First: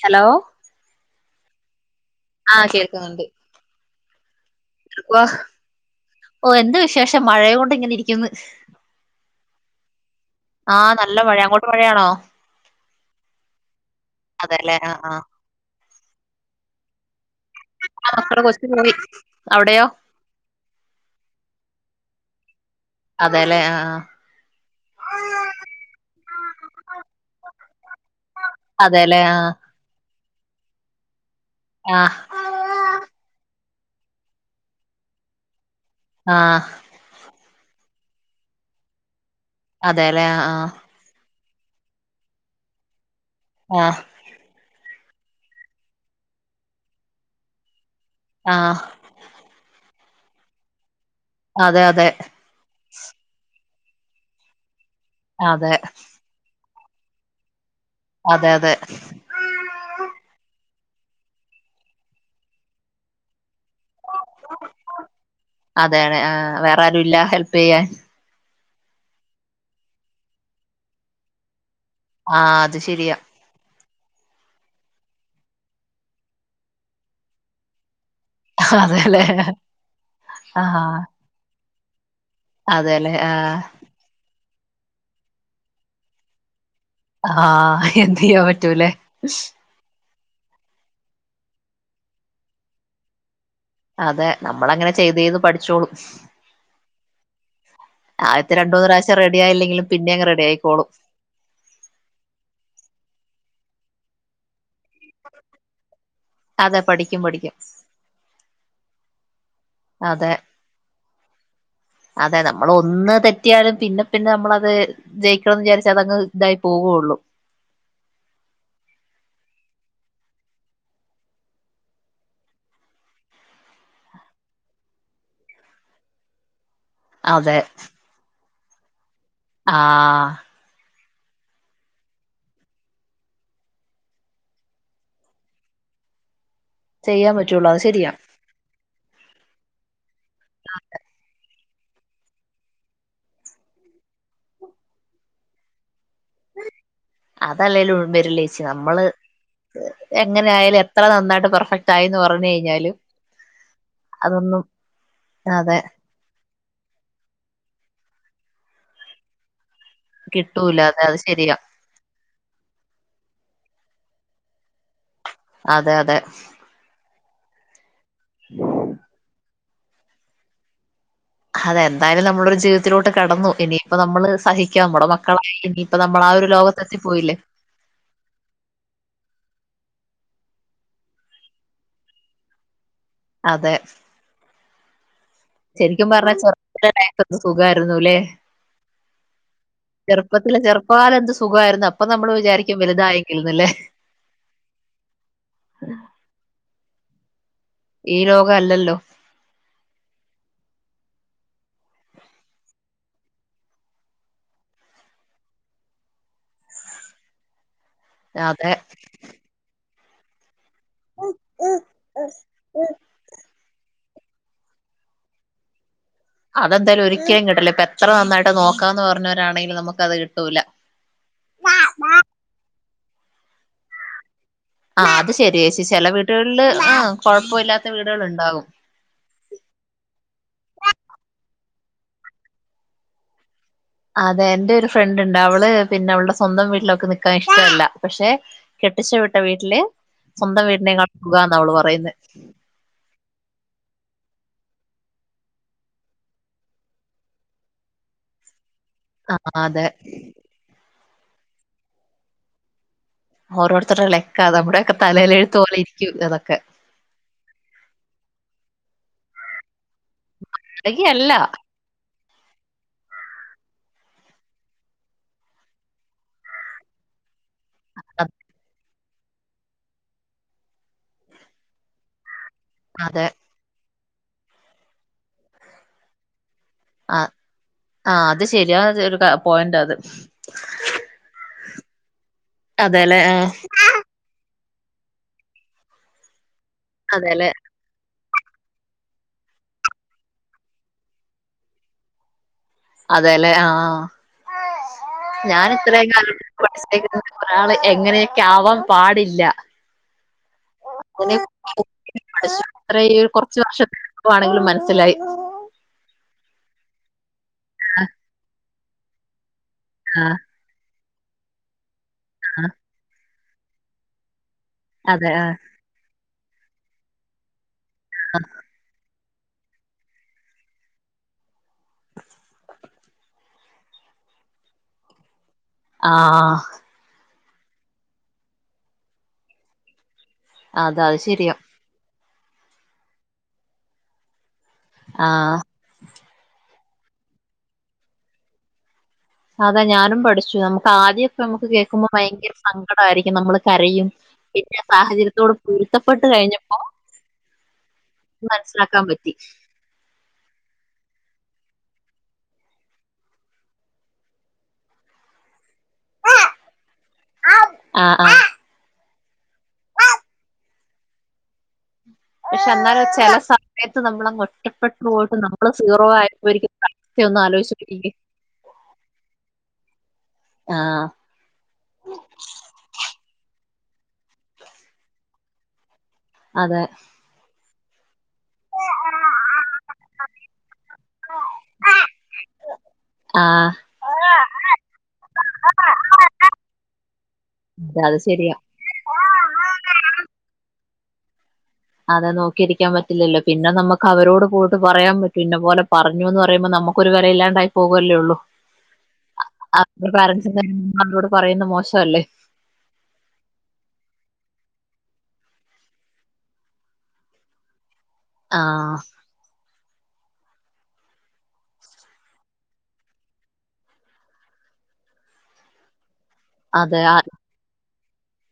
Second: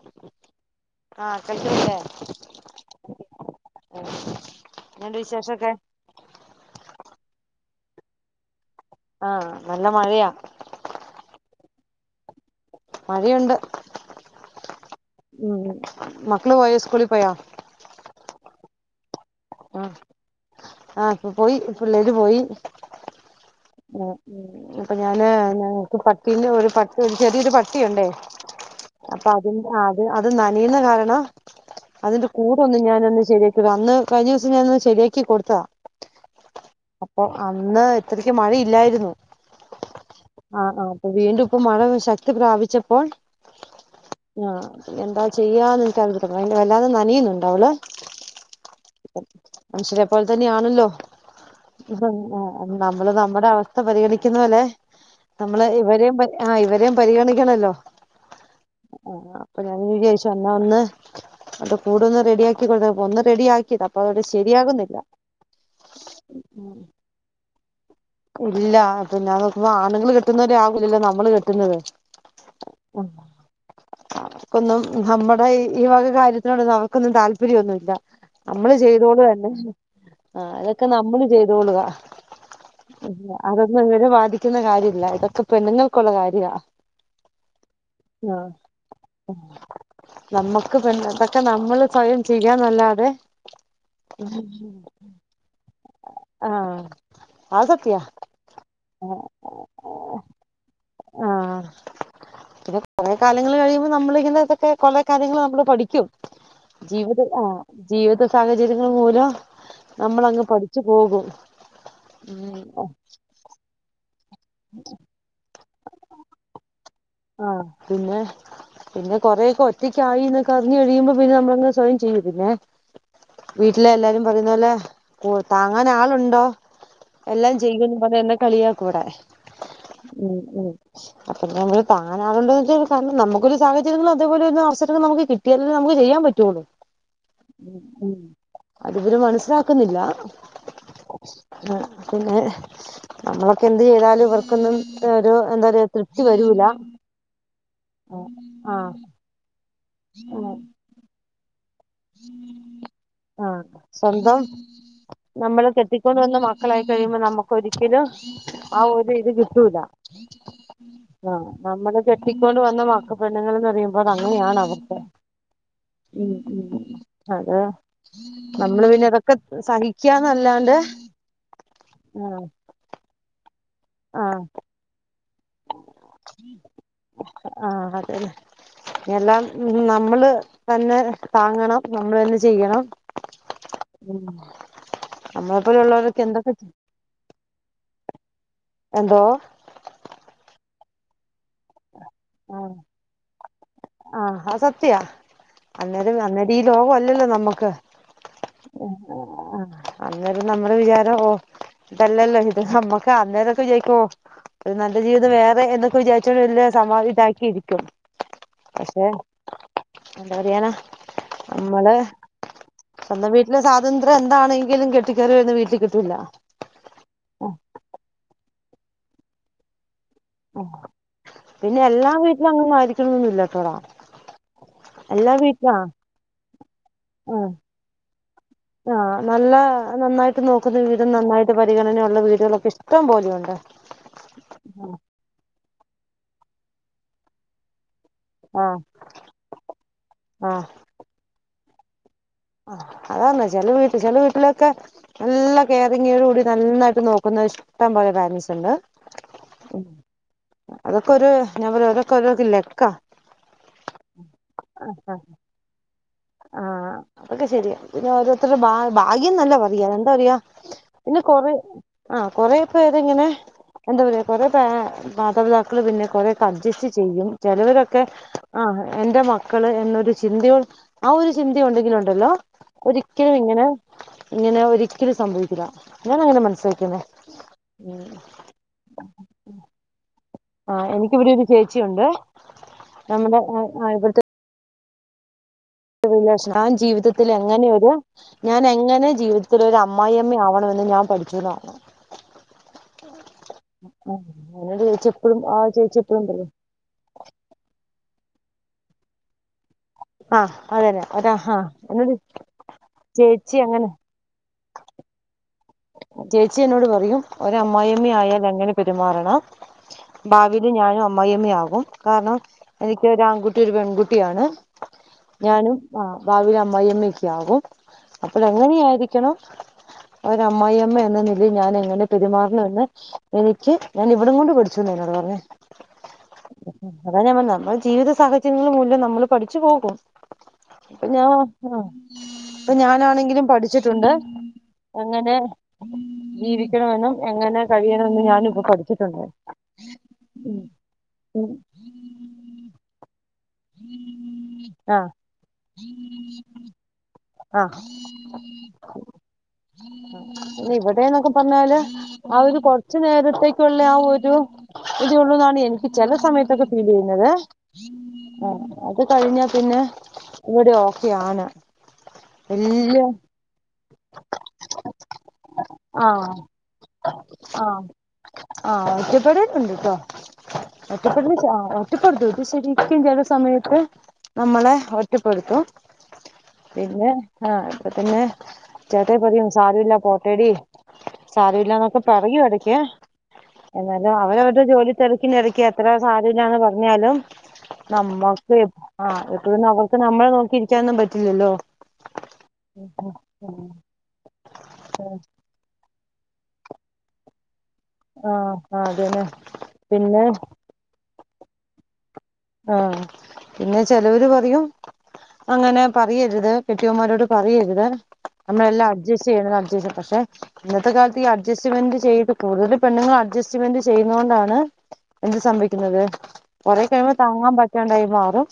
Hello ആ കേൾക്കുന്നില്ലേ ആ കേൾക്ക്ന്നുണ്ട് ഓ വോഹ് ഓ എന്ത് വിശേ ഷം മഴെ കൊണ്ട് ഇങ്ങനെ ഇരിക്കുന്ന് ആ നല്ല മഴയാ ഇങ്ങോട്ട് മഴയാണോ മഴയുണ്ട് അതെലേ ആ ഉം മക്കള് പോയോ സ്‌കൂളി പോയോ മക്കള് ബസില് പോയി ആ അവിടെയോ ആ പ്പോയി പിള്ളേര് പോയി അതെല്ലേ ആഹ് ഉം ഉം അപ്പ ഞാന് ഞങ്ങക്ക് പട്ടിനെ ഒരു പട്ടി ചെറിയൊരു പ ട്ടിയുണ്ടേ അതെല്ലേ അപ്പ ആഹ് അതിൻ്റെ ആ അത് അ നനയുന്ന കാരണം ആഹ് അതിൻ്റെ കൂടൊന്ന് ഞാനൊന്ന് ശരിയാ ക്കിക അന്ന് കഴിഞ്ഞുസം ഞാനൊന്ന് ശരിയാക്കി കൊടുത്തതാ ആ അപ്പൊ അന്ന് ഇത്രേം ക്ക് മഴയില്ലാരുന്നു അതേലെ ആ പ്പം മഴ ശക്തി പ്രാപിച്ചപ്പോൾ ആഹ് ആ എന്താ ചെയ്യാന്നെനിക്കറിയത്തില്ല [unintelligible] വല്ലാതെ നനയുന്നുണ്ട് അവള് ആഹ് [unintelligible] മഴതന്നെയാണല്ലോ അതെ അതെ [unintelligible] നമ്മള് നമ്മടെ സ്ഥ പരിഗണിക്കുന്നപോലെ നമ്മള് അതെ ഇവരേം പ ഇവരേം പരിഗണിക്കണല്ലോ അതെ അതെ അപ്പം ഞങ്ങള് വിചാരിച്ചു [unintelligible] ഒന്ന് അത് കൂടൊന്ന് റെഡിയാക്കി [unintelligible] ഒന്ന് പൊടിയായി അതെ അതെ ആ വേറാരുല്ല ഹെൽപ് ചെയ്യാൻ ഇല്ലപിന്നെ [unintelligible] ആണുങ്ങള് കെട്ടുന്നത് പോലെ ആകില്ലല്ലോ നമ്മള് കെട്ടുന്നത് ആ അത് ശരിയാ ഒന്നും നമ്മടെ ഈ വക കാര്യത്തിനോടു നമ്മുക്കൊന്നും താല്പര്യഒന്നുല്ല നമ്മള് അതെല്ലേ ചെയ്തോളത്തന്നെ ആഹ് അതൊക്കെ നമ്മള് ചെയ്തോളുക അതെല്ലേ ആഹ് അതൊന്നും അങ്ങേരെ ബാധി ക്കുന്ന കാര്യല്ല ഇതൊക്കെ പെണ്ണുങ്ങൾക്കൊള്ള കാര്യാ ആ എന്തു ചെയ്യാൻ പറ്റുലെ നമ്മുക്ക് പിന്നെ അധോക്കെ നമ്മള് സ്വയം ചെയ്യാന്നല്ലാതെ അതെ നമ്മളങ്ങനെ ചെയ്ത് ചെയ്ത് പഠിച്ചോളും ആഹ് അത് സത്യാ ആദ്യത്തെ രണ്ടൂന്ന് പ്രാവശ്യം റെഡിയായില്ലെങ്കിലും പിന്നങ്ങ് റെഡിയായിക്കോളും ആ പിന്നെ കൊറെ കാ ലങ്ങള് കഴിയുമ്പോ നമ്മളു ഇങ്ങനെ എന്ധോക്കെ കൊറേ കാര്യങ്ങൾ പഠിക്കും അതെ പഠിക്കും ജീവിത ആ പഠിക്കും ജീവിത സാഹ ഇരുന്നൂര അതെ അതെ ഉം നമ്മളൊന്ന് തെറ്റിയാല് പിന്നെ പിന്നെ നമ്മളത് ജയിക്കണംന്ന് വിചാരി മറ്റേദൊക്കെ ഇതായി പോവുള്ളൂ അ പിന്നെ പിന്നെ കൊറക്കെ ഒറ്റ റ്റക്കആയി എന്നൊക്കെ അറിഞ്ഞഞ് കഴിയുമ്പോ പിന്നെ നമ്മളങ്ങ് സ്വയം ചെയ്യും പിന്നെ വീട്ടിലെ എല്ലാരും പറയുന്ന പോലെ താങ്ങാൻ ആളുണ്ടോ എല്ലാം ചെയുംന്ന് പറഞ്ഞ എന്നെ കളിയാ കൂടെ ആ...... അപ്പ ന [unintelligible] താങ്ങാനാലുണ്ടെ കാരണം നമുക്കൊരു സാഹചര്യങ്ങള അതേപോലെ ഒരു അവസര നമുക്ക് കിട്ടിയാലെ നമക്ക് ചെയ്യാൻ പറ്റുള്ളൂ ചെയ്യാൻ പറ്റുള്ളൂ അത് ശെരിയാ അത് ഇവര് മനസ്സിലാക്കുന്നില്ല [inaudible] ആ പിന്നെ നമ്മളൊക്കെ എന്ത് ചെയ്താലും ഇവർക്കൊന്നും ഒരു എന്താ പറയയാ തൃപ്തി വരൂല അതല്ലേലും ഉഴമ്പരിലേച്ചി ആഹ് നമ്മള് എങ്ങനെ ആയാലും എത്ര നന്നായിട്ടും [unintelligible] ആ സ്വന്തം അതൊന്നും നമ്മൾ അതെ കെട്ടിക്കൊണ്ട് വന്ന മക്കളായി കഴിയുമ്പോൾ നമുക്ക് ഒരിക്കലും ആ ഒരു ഇത് കിട്ടൂല കിട്ടൂല അതെ അത് ആ ശരിയാ നമ്മള് കെട്ടിക്കൊണ്ട് വന്ന ന്ന് മക്ക പെണ്ണുൾന്ന് പറയുമ്പോ അതങ്ങനെയാണ് അവർക്ക് അതെ അതെ അതെ നമ്മള് പിന്നെ അതൊക്ക സഹിക്കാന്നല്ലാണ്ട് അതെ എന്തായാലും ആഹ് നമ്മളൊരു ജീവിതത്തിലോട്ട് കടന്നു ഇനിയിപ്പ നമ്മള് ആഹ് സഹിക്ക നമ്മുടെ മ മക്കളായി ഇനി ഇപ്പൊ നമ്മളാ ഒരു ലോകത്തെ എത്തി പോയില്ലേ ഉം നമ്മള് തന്നെ താങ്ങണം നമ്മൾ തന്നെ ചെയ്യണം അതെ ഉം നമ്മളെ ശരിക്കും പോലെയുള്ളവരൊക്കെ പറഞ്ഞാ എന്തൊക്കെ ചെറുപ്പ തന്നാര്ന്നാ ന്ത് സുഖമായിരുന്നുല്ലേ എന്തോ [inaudible] ചെറുപ്പത്തില് ചെറു വരെന്ത് സുഖായിരുന്നു ഇപ്പൊ നമ്മള് വിചാരിക്കും വലുതായെങ്കിൽന്നല്ലേ ആ അത്‌ സത്യാ അന്നേരം ഈ ലോക കൊല്ലല്ലോ നമ്മക്ക് ഈ ലോകം അല്ലല്ലോ ആ അന്നേരം നമ്മടെ വിചാരം ആ ഇത് അല്ലല്ലോ ഇത് നമ്മക്ക് അന്നേരം ഒക്കെ ചോദിക്കും ഒരു നല്ല ജീവിതം വേറെ എന്നൊക്കെ വിചാരിച്ചിട്ട് വല്യ സമാദാനിച്ചിട്ട് ഇരിക്കും ആ അതെ എന്ത് പറയാനാ നമ്മളെ സ്വന്തം വീട്ടിൽ സാ ഇത് ന്ത്രഎന്താണെങ്കിലും കെട്ടി കേറി വെര്ന്ന വീട്ടില അതെന്തായാലും ഒരിക്കലും കിട്ടില്ല ഇപ്പ എത്ര നോക്കാന്ന് പറഞ്ഞോരാണെങ്കിലും നമ്മുക്ക പിന്നെ എല്ലാ വീട്ടിലും അങ്ങനെ ആയിരിക് ഇല്ല ആ അത്‌ ശെരിയാ ചീ ചെല വീടുകൾ ള്ള് ആ ആഹ് കൊയപ്പല്ല്യാത്ത വീടുകള് ഇണ്ടാകും ഇത് നോക്കുന്ന വിധം നന്നായിട്ട് പരിഗണന ഉള്ള വീടുകളൊക്കെ ഇഷ്ട്ടം പോലെ ഉണ്ട് അതെ ഇന്റെ ഒരു ഫ്രണ്ട് ഇണ്ട് അവള് പിന്നെ അവളുടെ സ്വന്തം വീട്ടില് അവൾക്ക് നിക്കാൻ ഇഷ്ട്ടല്ല പക്ഷെ ആഹ് കെട്ടിച്ച വിട്ട വീട്ടില് സ്വന്തം വീടിനേക്കാളും സുഖാന്ന് ഓൾ പറയണത് പൈസ അത്‌ എന്താന്ന് വെച്ചാൽ വീട്ടില് ചെല വീട്ടില് ഒക്കെ നല്ല കെയറിങ്ങോട് കൂടി നന്നായിട്ട് നോക്കുന്ന ഇഷ്ട്ടം പോലെ പേരെന്റ്സ് ഉണ്ട് ആ അതെ ഇപ്പൊരു ഞാൻ പറയാ അതൊക്കെ ഒരു ലക്കാ ഓരോർത്തരർടെ ലക്കാ നമ്മുടെ ഒക്കെ തലെലെഴുത്ത് പോലെ ഇ ആ അതൊക്കെ ശെരിയാ പിന്നെ ഓരോത്തരെ ഭാ ഭാ ഗ്യം ന്നല്ലേ പറയാ ന്താ റിയാ അല്ലെങ്കി ഇന്ന് അല്ല കൊ റെ ആ കൊറെ പേര് ഇങ്ങനെ എന്താ പറയാ കൊറെ പാ കുറെ മാതാപിതാക്കൾ പിന്നെ കുറേ അഡ്ജസ്റ്റ് ചെയ്യും ചെലവര് ഒക്കെ ആ എന്റെ മക്കൾ ന്നൊരു ചിന്ത യോ ആ ഒരു ചിന്തയുണ്ടങ്കിൽ ഉണ്ടല്ലോ അതെ ഒരിക്കലും ഇങ്ങനെ- ഇങ്ങനെ ഒരിക്കലും സംഭവിക്കില്ല. ഞാനങ്ങനാ മനസി ആ ആ അത് ശരി അത് [unintelligible] കാ പോയിന്റാ അത്. ആ എനിക്കിവിടെയൊരു ചേച്ചിയൊണ്ട്. അതെല്ലെ നമ്മടെ ആ അയൽ വക്ക [unintelligible] ഞാൻ അതെല്ലെ ജീവിതത്തിലെങ്ങനെ ഒരു ഞാൻ എങ്ങനെ ജീവിതത്തിലൊരു അമ്മായിഅമ്മ ആവണമെന്ന് ഞാൻ പഠിച്ചതാണ്. അതെല്ലേ ആ ആ എന്നോട് ചേച്ചി എപ്പഴും ആ ഞാന് ചേച്ചി ഇത്രേം എപ്പഴും കാലം പറയും [unintelligible] ക്കാവാൻ പാടില്ല ആ അതന്നെ ഒര് അതിനെ ഹാ പഠിച്ചു ചേച്ചി അങ്ങനെ നസിലായി ചേച്ചി എന്നോട് പറയും ഒര് അമ്മായിയമ്മയാൽ എങ്ങനെ പെ രുമാറണം. ആഹ് ഭാവിയില് ഞാനും അ മ്മായിയമ്മ ആകും. കാരണം എനിക്ക് ഒരാൺകു രും പെൺകുട്ടിയാണ്. അതെ ആഹ് ഞാനും ആ ഭാവിയിൽ അമ്മായിയമ്മയൊക്കെ ആവും. അപ്പള് എങ്ങനെയായിരി ക്കണോ- അമ്മായിയമ്മ എന്ന നിലയിൽ ഞാൻ എങ്ങനെ പെരുമാറണമെന്ന് എനിക്ക് ഞാൻ ഇവിടം കൊണ്ടു പഠിച്ചു എന്നോട് പറഞ്ഞത്. ആ ആ ജീവിത സാഹചര്യങ്ങള് മൂലം നമ്മള് പഠിച്ച് പോകും. അത അത് ശരിയാ [unintelligible] ഇപ്പം ഞാനാണങ്കിലും പഠിച്ചിട്ടുണ്ട്. എങ്ങനെ ആഹ് ജീവി ക്കണമെന്നും എങ്ങനെ കഴിയണമെന്നും ഞാനും ഇപ്പം പഠി അതെ ഞാനും പഠിച്ചു. നമ്മുക്ക് ആദ്യക്കെ നമ്മുക്ക് കേൾക്കുമ്പം ഭയങ്കര സങ്കടമായിരിക്കും. നമ്മള് കരയും പിന്നെ ആ സാഹചര്യത്തോട് പൊരുത്തപ്പെട്ട് കഴിഞ്ഞപ്പോ ആ മനസ്സിലാക്കാൻ പറ്റി ഇവിടെന്ന്ക്കെ പറഞാല് ആ ഒരു കുറച്ച് നേരത്തേക്കുള്ള ആ ഒരു ഇത് ഉള്ളുന്നാണ് എനിക്ക് ചില സമയത്തൊക്കെ ഫീല് ചെയ്യുന്നത് ആഹ് ആഹ് അത് കഴിഞ്ഞപ്പിന്നെ ഇവിടെ ഓക്കേയാണ് പക്ഷെ എന്നാലും ചെില സമയത്ത് ക്ഷേ എന്നാലും ചെല സമ ത്ത് നമ്മൾ ഒറ്റപ്പെട്ടു പോയിട്ട് നമ്മള് സീറോ ആഹ് ആയപ്പോരിക്കുന്ന അവസ്ഥയ ഒന്ന് ആലോചിച്ച് ആഹ് നോക്കിക്കേ ആഹ് ഒറ്റപ്പെടലുണ്ട് ട്ടോ ആഹ ഒറ്റപ്പെടല് ആഹ് ഒറ്റപ്പെടുത്തും ഇത് ശരിക്കും ചെല നമ്മളെ ഒറ്റപ്പെടുത്തോ അതെ പിന്നെ ആ പിന്നെ ചേട്ടേ പറയും സാരല്യ പോട്ടേടി സാരല്യ എന്നൊക്കെ പറയൂ ഇടക്ക് ആഹ് എന്നാലും അവരവരുടെ ജോലി തിരക്കിനിടക്ക് എത്ര സാരല്യന്ന് പറഞ്ഞാലും അതെ അത് ശരിയാ നമ്മക്ക് ആ ഇപ്പതന്നെ നമ്മളെ നോക്കിഇരിക്ക ന്നും പറ്റില്ലല്ലോ അതെ നോക്കിയിരിക്കാൻ പറ്റില്ലല്ലോ പിന്നെ നമുക്ക് അവരോട് പോയിട്ട് പറയാൻ പറ്റും ഇന്നെ പോലെ പറഞ്ഞു ന്ന് പറയുമ്പോ നമുക്ക് ഒരു വേലയില്ലാണ്ടായി ആ പോകല്ലേള്ളൂ ആ അതന്നെ പിന്നെ [unintelligible] പറയുന്ന് മോശല്ലേ ആ പിന്നെ ചിലവര് പറയും അങ്ങനെ പറയരുത് കെട്ടിയന്മാരോട് പറയരുത് നമ്മളെല്ലാം ആഹ് അഡ്ജസ്റ്റ് ചെയ്യണം അഡ്ജ പക്ഷെ ഇന്നത്തെ കാലത്ത് ഈ അഡ്ജസ്റ്റ്മെന്റ് ചെയ്ത് കൂടുതൽ പെണ്ണുങ്ങൾ അഡ്ജസ്റ്റ്മെന്റ് ചെയ്ന്നകൊണ്ടാണ് ഇത് സംഭിക്കുന്നത് കൊറേ അതെ ക ആ- താങ്ങാ പറ്റാണ്ടായി മാറും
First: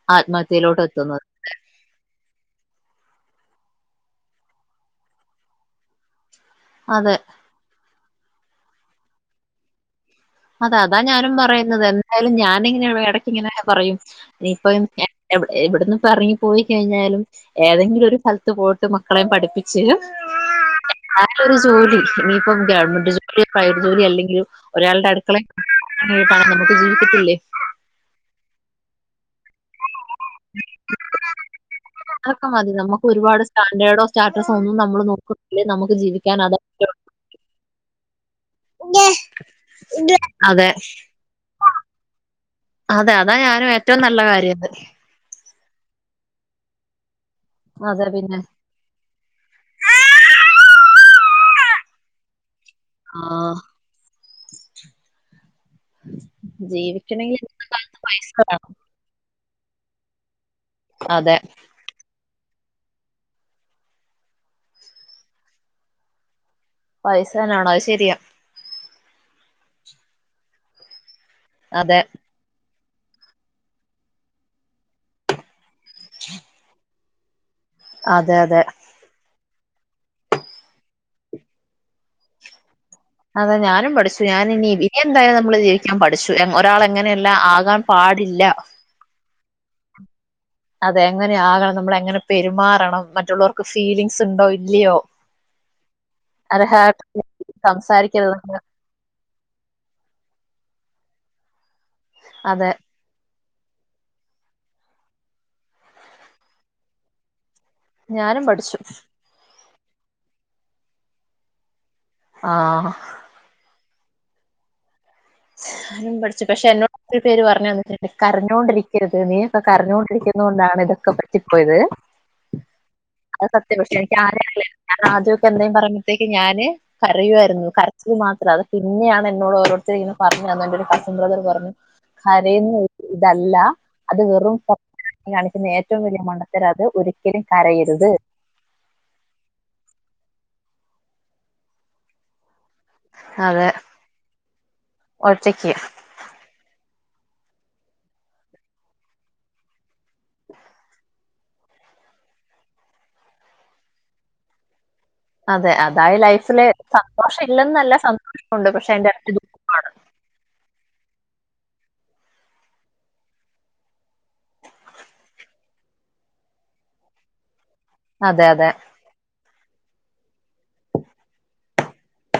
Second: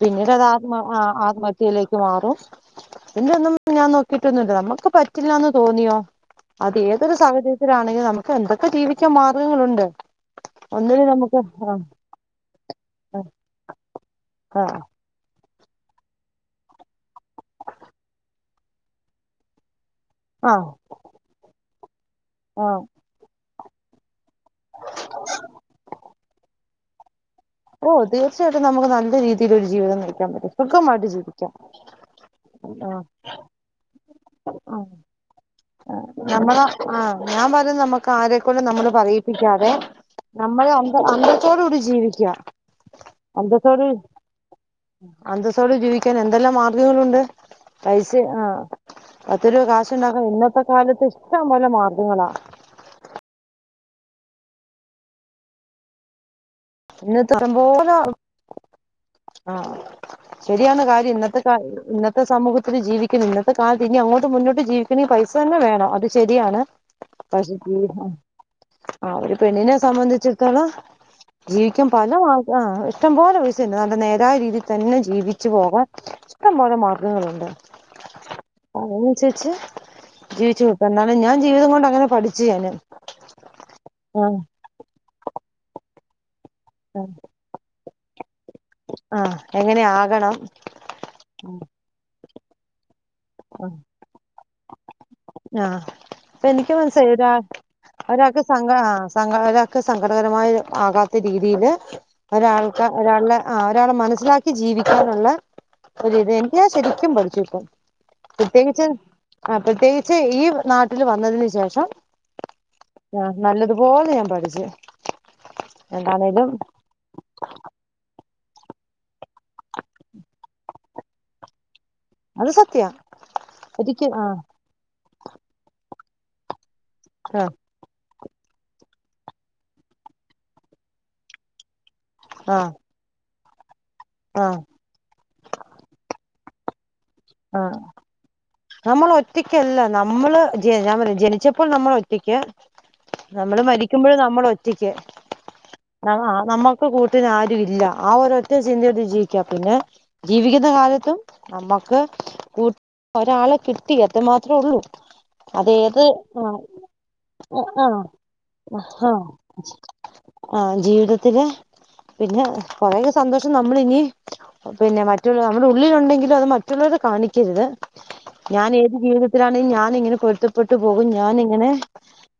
പിന്നീട് അത് ആത്മ ആത്മഹത്യയിലോട്ട് എത്തുന്നത് ആത്മഹത്യയിലേക്ക് മാറും പിന്റെ ഒന്നും ഞാൻ നോക്കിട്ടൊന്നുംല്ല നമ്മുക്ക് പറ്റില്ലന്ന് തോന്നിയോ അത് അതെ ഏതൊരു സാഹചര്യത്തിലണങ്കിലും നമ്മ എന്തൊക്കെ ജീവിക്കാൻ മാർഗങ്ങളുണ്ട് അതെ അതാ ഒന്നില് ഞാനും നമുക്ക് പറയുന്നത് എന്തായാലും ഞാന് ആ ഇടക്ക ഇങ്ങനെ പറയും ആ ഇനിപ്പ എവിടന്ന് ഇറങ്ങി പോയി കഴിഞ്ഞാലും ഏതെങ്കിലും ഒരു സ്ഥലത്ത് പോയ്ട്ട് മക്കളെ പഠിപ്പിച്ച് ആ [unintelligible] ഇനിയിപ്പം ആ [unintelligible] കയർ ജോലി അല്ലെങ്കിലും ഒരാളുടെ അട്ത് നമുക്ക് ജീവിക്കത്തില്ലേ ഓ തീർച്ചയായിട്ടും നമുക്ക് നല്ല രീതി ഇലൊരു ജീവിതം നയിക്കാൻ പറ്റും സുഖമായിട്ട് ജീവിക്കാം അതൊക്കെ മതി. നമുക്ക് ഒരുപാട് സ്റ്റാൻഡേർഡോ സ്റ്റാറ്റസോ ഒന്നും ആ നമ്മള് നോക്കുന്നില്ല. നമുക്ക് ജീവിക്കാൻ നമ്മള അതാ പറ്റുള്ളൂ. ആ ഞാൻ പറയു നമ്മുക്ക് ആരക്കെ ലും നമ്മള് പറയിപ്പിക്കാതെ നമ്മളെ അതെ ആ അന്തസോടെ കൂടി ജീവിക്കുക അതെ അതാ ഞാനും ഏറ്റവും നല്ല കാര്യംത് ട് ജീവിക്കൻ എന്തെല്ലാ മാർഗങ്ങളുണ്ട് അതെ പൈസ പിന്നെ. ആ പത്ത് രൂപ കാശുണ്ടാക്കാം ഇന്ന ഇപ്പ കാലത്ത് ഇഷ്ടംപോലെ മാർഗങ്ങളാ ആ ഇന്നത്തെ ജീവിക്കണെങ്കിൽ ഇ [inaudible] സംഭവം കാലത്ത് പൈസ ആഹ് ശരിയാണ് കാര്യം അതെ. ഇന്നത്തെ ഇന്നത്തെ സമൂഹത്തി ജീവിക്കുന്നു ഇന്നത്തെ കാലത്ത് ഇനി അങ്ങോട്ട് മുന്നോട്ട് ജീവിക്കണേൽ പൈസ തന്നെ വേണം അത് ശരിയാണ് പൈസ തന്നെ പക്ഷെ ആണോ അത് ശെരിയാ ആ ഒരു പെണ്ണിനെ സംബന്ധിച്ചിടത്തോളം ജീവിക്കും അതെ. പല മാ ആ ഇഷ്ടംപോലെയസ്സുണ്ട് നല്ല നേരായീതിൽ തന്നെ ജീവിച്ചു പോകാൻ ഇഷ്ടം പോലെ മാർ ളുണ്ട് അതെ അതെ. അയ്നൻസര്ച്ച് ജീവിച്ചു കൊടുത്ത എന്നാലും ഞാൻ ജീവിതം കൊണ്ട് അങ്ങനെ പഠിച്ചു ഞാന് അതാ ഞാനും പഠിച്ചു ആഹ് ഞാനിനി [unintelligible] എന്തായാലും നമ്മള് ജീവിക്കാൻ പഠിച്ചു ഒരാൾ എങ്ങനെയല്ല ആകാൻ പാടില്ല ആ എങ്ങനെയാകണം അതെ എങ്ങനെയാകണം നമ്മള് എങ്ങനെ പെരുമാറണം മറ്റുള്ളവർക്ക് ഫീലിംഗ്സ് ഇണ്ടോ ഇല്ലയോ ആഹ് അപ്പ എനിക്ക് മനസിലായി അരഹട്ട് ഒ ഒരാൾക്ക് സംസാരിക്കരുത് സ ആ ഒരാൾക്ക് സങ്കടകരമായ ആകാ രീതിയില് അതെ. ഒരാൾക്ക് ഒരാളുടെ ആ ഒരാളെ മനസ്സിലാക്കി ജീവിക്കാനുള്ള ഒരിത് എനിക്ക് ഞാൻ ശരിക്കും പഠിച്ചു ട്ടോ ഞാനും പഠിച്ചു പ്പത്തീ [unintelligible] ചെയ് ഈ നാട്ടില് വന്നതിന് ശേഷം ആ പോലെ ഞാൻ പഠിച്ച് പഠിച്ചു എന്താണേലും പക്ഷെ എന്നോട് ഒരു പേര് പറഞ്ഞു തന്നിട്ടുണ്ട് കരഞ്ഞോണ്ടിരിക്കരുത് നീപ്പൊ കരഞ്ഞോണ്ടിരിക്കുന്ന കൊണ്ടാണിതൊക്കെ പറ്റിപ്പോയത് അത് സത്യാ അത് സത്യ പക്ഷെ ഒരിക്ക എനിക്ക് ആഹ് ആദ്യ അറിയില്ലായിരുന്നു ഞാ അദ്യൊക്കെ എന്തേലും പറയുമ്പത്തേക്ക് ഞാന് ആഹ് പറയുവാരുന്നു ക കരച്ചില് മാത്ര പിന്നെയാണ് എന്നോട് ഓരോരുത്തരിങ്ങനെ പറഞ്ഞു തന്നത് പിന്നെ കസിൻ ബ്രദർ പറഞ്ഞു ആഹ് കരയുന്നൊ തല്ല ല്ലാ അത് വെറും ആഹ് നക്ക് നേരത്തെ അത് ഒരു ആ നമ്മളൊറ്റക്കത് നമ്മള് ഞാൻ പറയാ ജനിച്ചപ്പോൾ നമ്മള് ഒറ്റക്ക് നമ്മള് അതെ മരിക്കുമ്പഴും നമ്മളൊറ്റക്ക് ഒറ്റയ്ക്ക് ഇപ്പൊ കൂട്ടിനാരും ഇല്ല. ആ ഒരൊറ്റ ചിന്തയായിട്ട് ജീവിക്ക്യാ പിന്നെ. ജീവിക്കുന്ന കാലത്തും നമ്മക്ക് കൂട്ടിന് ഒരാളെ കിട്ടി അത് മാത്രേ ഉള്ളു. അതെ അതാ ലൈഫില് സന്തോഷം ഇല്ലന്നല്ല ആഹ് സന്തോഷം ഉണ്ട്. പക്ഷെ അതിന്റെ ആഹ് ഇരട്ടി ദുഖവാണ്. പിന്നെ പിന്നെ വളരെ സന്തോഷം. നമ്മളിനി പിന്നെ മറ്റുള്ള നമ്മടുള്ളിലുണ്ടെങ്കിലും അത് മറ്റുള്ളവരോട് കാണിക്കരുത്. അതെ അതെ ഞാനേത് ജീവി തത്തിലാണ് ഞാനിങ്ങനെ പൊരുത്തപ്പെട്ട് പോകും. ഞാനിങ്ങനെ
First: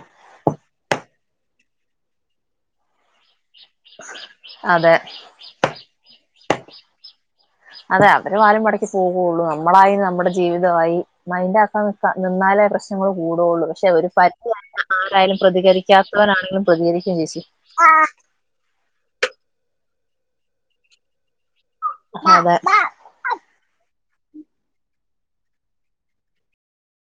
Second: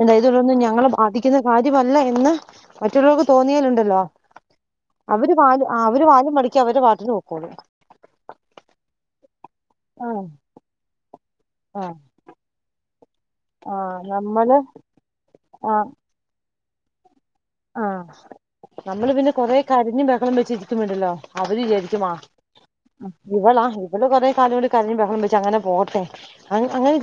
എന്താ ഇതിലൊന്നും ഞങ്ങളെ ബാധിക്കുന്ന കാര്യവല്ല എന്ന് മ റ്റുള്ളോർക്ക് തോന്നിയാലുണ്ടല്ലോ അതെ അവര് വാലും ആഹ് അവര് വാലും മട ‌ക്കി അവരടെ പാട്ടിന് പൊക്കോളും. അതെ അവര് വാലും മടക്കി പോകോള്ളു നമ്മളായി ആഹ് നമ്മുടെ ജീവിതവായി മൈന്റ് ആക്കാതെ ആഹ് നിക്ക നിന്നാലേ പ്രശ് കൂടൊള്ളു പക്ഷെ ആഹ് ഒരു നമ്മള് പരിധിവരെ ആരായാലും ആഹ് പ്രതികരിക്കാത്തവരാ [unintelligible] [unintelligible] ആഹ് നമ്മള് [unintelligible] കൊറേ കരഞ് ബഹളം [unintelligible] [unintelligible] അത ഇവളാ [unintelligible] കരഞ് ബഹളം വെച്ച് അങ്ങനെ പോട്ടെ [unintelligible]